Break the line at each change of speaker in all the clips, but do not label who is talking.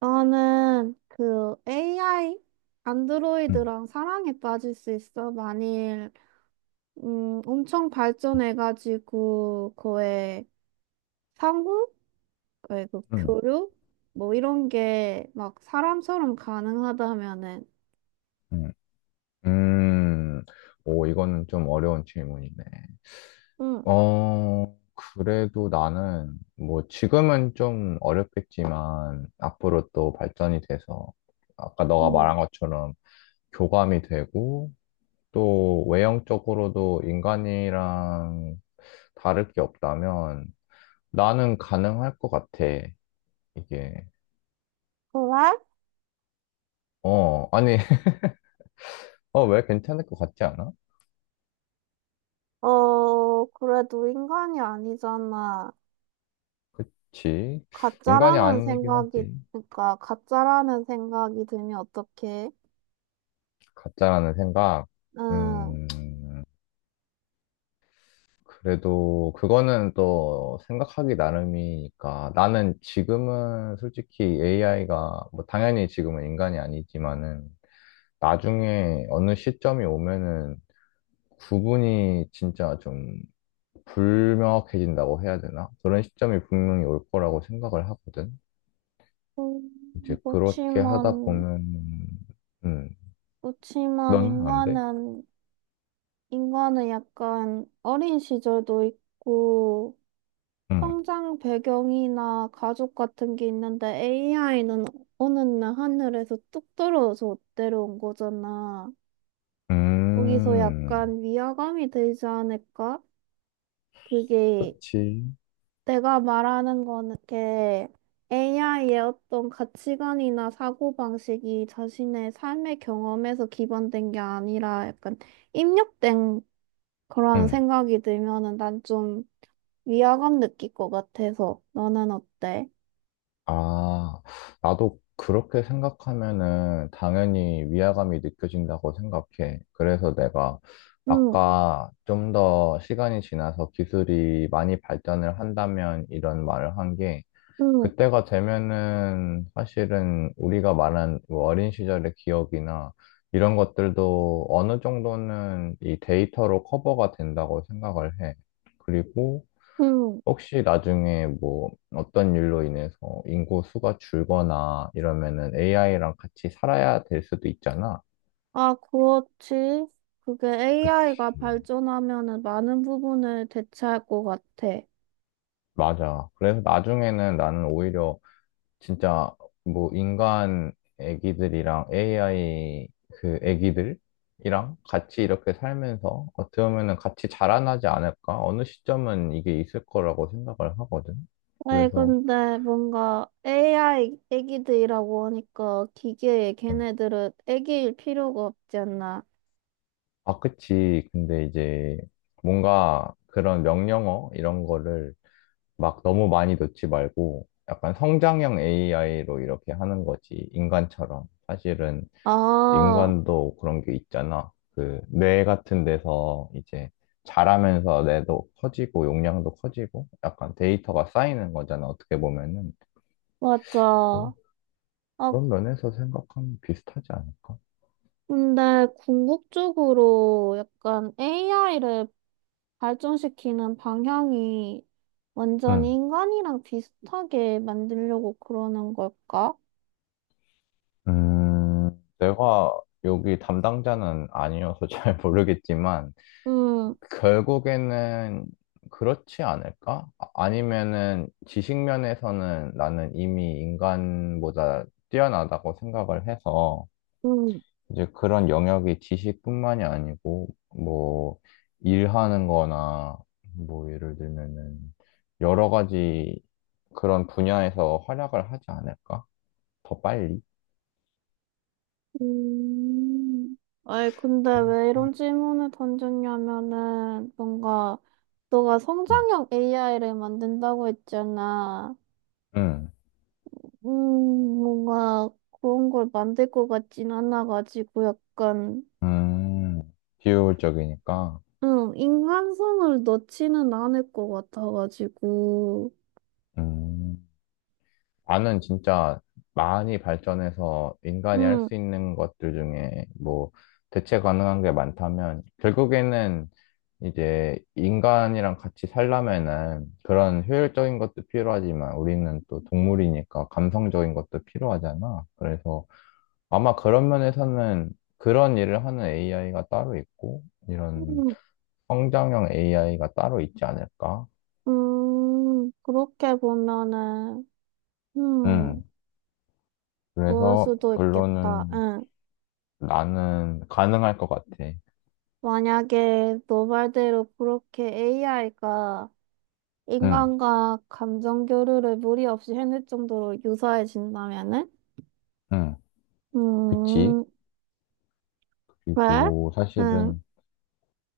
나는 그 AI
음,
안드로이드랑 사랑에 빠질 수 있어. 만일 엄청 발전해가지고 상호, 그의 그
음,
교류 뭐 이런 게 막 사람처럼 가능하다면은.
음, 음. 오, 이거는 좀 어려운 질문이네.
응,
어, 그래도 나는, 뭐, 지금은 좀 어렵겠지만, 앞으로 또 발전이 돼서, 아까 너가
응.
말한 것처럼 교감이 되고, 또 외형적으로도 인간이랑 다를 게 없다면, 나는 가능할 것 같아, 이게.
그래?
어, 아니, 어, 왜 괜찮을 것 같지 않아?
어, 그래도 인간이 아니잖아.
그치. 인간이
가짜라는
아니긴
생각이
하지.
그러니까 가짜라는 생각이 들면 어떡해?
가짜라는 생각.
응.
음, 그래도 그거는 또 생각하기 나름이니까. 나는 지금은 솔직히 AI가, 뭐 당연히 지금은 인간이 아니지만은 나중에 어느 시점이 오면은 구분이 진짜 좀 불명확해진다고 해야 되나? 그런 시점이 분명히 올 거라고 생각을 하거든. 이제
음,
그렇게 하다
그렇지만.
보면, 음,
그렇지만
너는 안 돼?
인간은 약간 어린 시절도 있고
응.
성장 배경이나 가족 같은 게 있는데 AI는 어느 날 하늘에서 뚝 떨어져 내려온 거잖아. 거기서
음,
약간 위화감이 들지 않을까? 그게
그렇지.
내가 말하는 거는 게 AI의 어떤 가치관이나 사고방식이 자신의 삶의 경험에서 기반된 게 아니라 약간 입력된 그런
응.
생각이 들면은 난 좀 위화감 느낄 것 같아서 너는 어때?
아, 나도 그렇게 생각하면은 당연히 위화감이 느껴진다고 생각해. 그래서 내가
응,
아까 좀 더 시간이 지나서 기술이 많이 발전을 한다면 이런 말을 한 게,
응,
그때가 되면은 사실은 우리가 말한 뭐 어린 시절의 기억이나 이런 것들도 어느 정도는 이 데이터로 커버가 된다고 생각을 해. 그리고
응.
혹시 나중에 뭐 어떤 일로 인해서 인구 수가 줄거나 이러면은 AI랑 같이 살아야 될 수도 있잖아.
아, 그렇지. 그게
그치.
AI가 발전하면은 많은 부분을 대체할 것 같아.
맞아. 그래서 나중에는 나는 오히려 진짜 뭐 인간 애기들이랑 AI 그 애기들이랑 같이 이렇게 살면서 어떻게 보면은 같이 자라나지 않을까? 어느 시점은 이게 있을 거라고 생각을 하거든.
아니,
그래서
근데 뭔가 AI 애기들이라고 하니까 기계에
음,
걔네들은 애기일 필요가 없지 않나.
아, 그치. 근데 이제 뭔가 그런 명령어 이런 거를 막 너무 많이 넣지 말고 약간 성장형 AI로 이렇게 하는 거지. 인간처럼. 사실은
아,
인간도 그런 게 있잖아. 그 뇌 같은 데서 이제 자라면서 뇌도 커지고 용량도 커지고 약간 데이터가 쌓이는 거잖아. 어떻게 보면은.
맞아.
그-
아,
그런 면에서 생각하면 비슷하지 않을까?
근데 궁극적으로 약간 AI를 발전시키는 방향이 완전히 인간이랑 비슷하게 만들려고 그러는 걸까?
음, 내가 여기 담당자는 아니어서 잘 모르겠지만,
음,
결국에는 그렇지 않을까? 아니면은 지식면에서는 나는 이미 인간보다 뛰어나다고 생각을 해서,
음,
이제 그런 영역이 지식뿐만이 아니고, 뭐, 일하는 거나, 뭐, 예를 들면은, 여러 가지 그런 분야에서 활약을 하지 않을까? 더 빨리?
음. 아이, 근데 왜 이런 질문을 던졌냐면은, 뭔가, 너가 성장형 AI를 만든다고 했잖아.
응.
음, 뭔가, 그런 걸 만들 것 같진 않아가지고, 약간,
음, 비효율적이니까.
인간성을 넣지는 않을 것 같아가지고.
음, 나는 진짜 많이 발전해서 인간이 할
음.
수 있는 것들 중에 뭐 대체 가능한 게 많다면 결국에는 이제 인간이랑 같이 살려면은 그런 효율적인 것도 필요하지만 우리는 또 동물이니까 감성적인 것도 필요하잖아. 그래서 아마 그런 면에서는 그런 일을 하는 AI가 따로 있고 이런
음.
성장형 AI가 따로 있지 않을까?
그렇게 보면은, 음,
음.
그럴
그래서
수도 있겠다.
결론은
응.
나는 가능할 것 같아.
만약에 너 말대로 그렇게 AI가
응,
인간과 감정 교류를 무리 없이 해낼 정도로 유사해진다면은?
응, 그치.
음, 그래?
그리고
응,
사실은,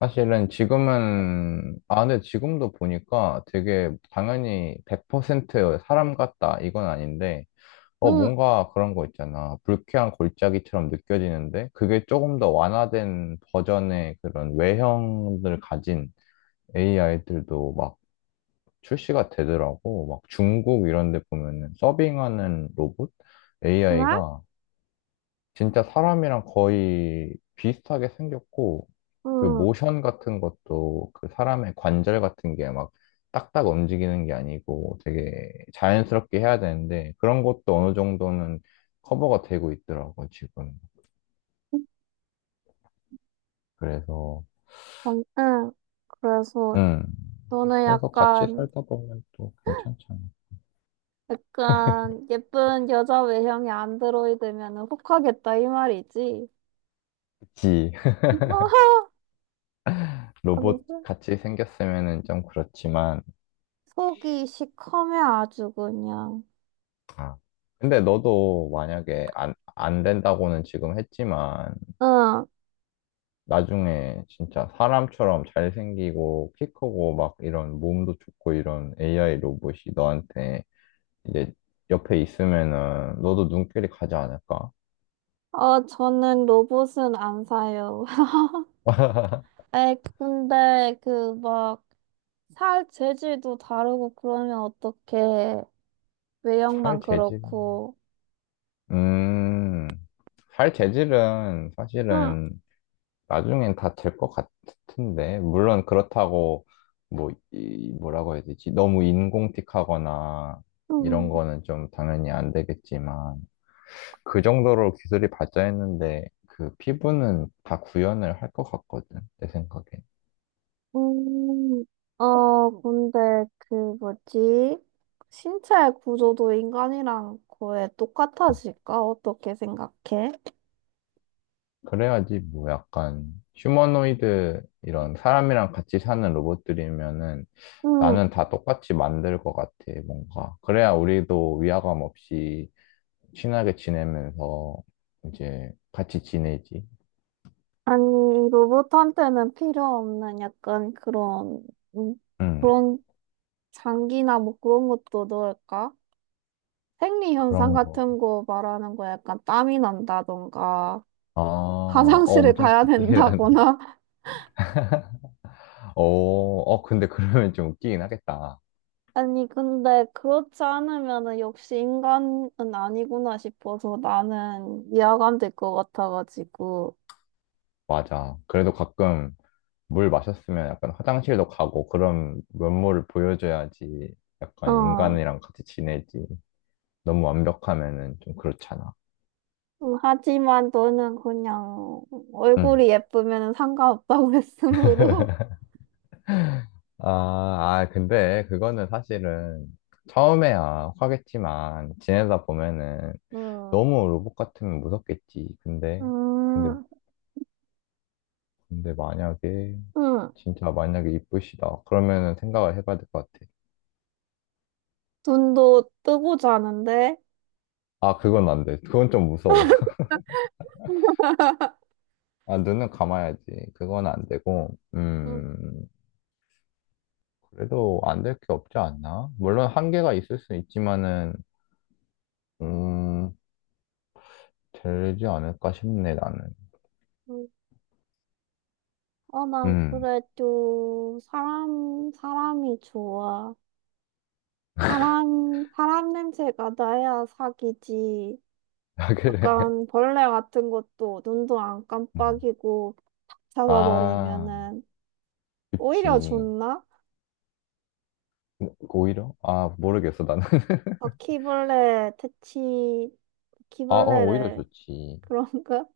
사실은 지금은, 아, 근데 지금도 보니까 되게 당연히 100% 사람 같다, 이건 아닌데, 어,
응,
뭔가 그런 거 있잖아. 불쾌한 골짜기처럼 느껴지는데, 그게 조금 더 완화된 버전의 그런 외형을 가진 AI들도 출시가 되더라고. 막 중국 이런 데 보면은 서빙하는 로봇
그래?
AI가 진짜 사람이랑 거의 비슷하게 생겼고 그
응,
모션 같은 것도 그 사람의 관절 같은 게 막 딱딱 움직이는 게 아니고 되게 자연스럽게 해야 되는데 그런 것도 어느 정도는 커버가 되고 있더라고, 지금. 그래서,
응, 응. 그래서
음.
너는
그래서 같이 살다 보면 또 괜찮잖아.
약간 예쁜 여자 외형의 안드로이드면은 혹하겠다 이 말이지.
그치.
아,
로봇
무슨
같이 생겼으면은 좀 그렇지만,
속이 시커매 아주 그냥.
아, 근데 너도 만약에 안 된다고는 지금 했지만,
응.
나중에 진짜 사람처럼 잘생기고, 키 크고, 막 이런 몸도 좋고, 이런 AI 로봇이 너한테 이제 옆에 있으면은 너도 눈길이 가지 않을까?
어, 저는 로봇은 안 사요. 근데 그 막 살 재질도 다르고 그러면 어떡해.
살
외형만
재질.
그렇고.
음, 살 재질은
응.
사실은 나중엔 다 될 것 같은데, 물론 그렇다고, 뭐, 이, 뭐라고 해야 되지? 너무 인공틱하거나, 이런
음,
거는 좀 당연히 안 되겠지만, 그 정도로 기술이 발전했는데, 그 피부는 다 구현을 할 것 같거든, 내 생각에.
음, 근데 그 뭐지? 신체 구조도 인간이랑 거의
음.
똑같아질까? 어떻게 생각해?
그래야지, 뭐, 약간, 휴머노이드, 이런 사람이랑 같이 사는 로봇들이면은,
응.
나는 다 똑같이 만들 것 같아, 뭔가. 그래야 우리도 위화감 없이, 친하게 지내면서 이제 같이 지내지.
아니, 로봇한테는 필요 없는 약간 음,
응,
그런 장기나 뭐 그런 것도 넣을까? 생리현상
그런 거.
같은 거 말하는 거 약간 땀이 난다던가,
아, 어,
화장실을
엄청
가야
디테일하네.
된다거나.
어, 어, 근데 그러면 좀 웃기긴 하겠다.
아니, 근데 그렇지 않으면은 역시 인간은 아니구나 싶어서 나는 이해감 될 것 같아가지고.
맞아. 그래도 가끔 물 마셨으면 약간 화장실도 가고 그런 면모를 보여줘야지 약간
어.
인간이랑 같이 지내지. 너무 완벽하면은 좀 그렇잖아.
하지만 너는 그냥
응.
얼굴이 예쁘면 상관없다고 했으므로.
아, 아, 근데 그거는 사실은 처음에야 화겠지만 지내다 보면은
음.
너무 로봇 같으면 무섭겠지. 근데,
음,
근데 만약에,
응.
진짜 만약에 이쁘시다. 그러면은 생각을 해봐야 될 것 같아.
눈도 뜨고 자는데?
아, 그건 안 돼. 그건 좀 무서워. 아, 눈은 감아야지. 그건 안 되고,
응,
그래도 안될게 없지 않나? 물론 한계가 있을 수 있지만은, 음, 되지 않을까 싶네, 나는.
응. 어, 난
음,
그래, 도 사람이 좋아. 사람 냄새가 나야 사귀지.
아, 그래.
약간 벌레 같은 것도 눈도 안
음.
깜빡이고
아,
잡아버리면은 오히려
그치.
좋나?
오히려? 아, 모르겠어, 나는.
바퀴벌레 퇴치,
아, 어, 오히려
바퀴벌레를,
좋지.
그런가?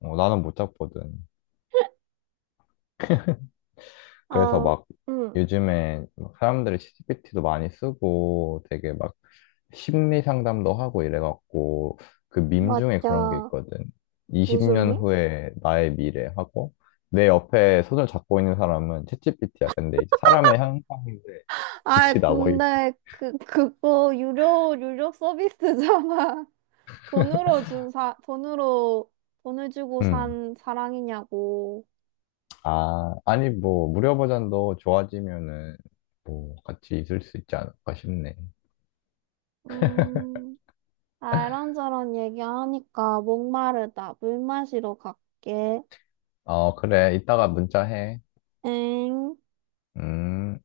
어, 나는 못 잡거든. 그래서
아,
막
응,
요즘에 막 사람들이 ChatGPT도 많이 쓰고 되게 막 심리 상담도 하고 이래갖고 그 밈 중에 그런 게
맞아.
있거든.
무슨
20년
미?
후에 나의 미래 하고 내 옆에 손을 잡고 있는 사람은 챗GPT야. 근데 이제 사람의 형상인데
아,
빛이 나고 있...
근데 그거 유료 서비스잖아. 돈으로 돈을 주고
음.
산 사랑이냐고.
아, 아니 뭐 무료 버전도 좋아지면은 뭐 같이 있을 수 있지 않을까 싶네.
음, 아, 이런저런 얘기하니까 목마르다. 물 마시러 갈게.
어, 그래. 이따가 문자해.
엥.
음.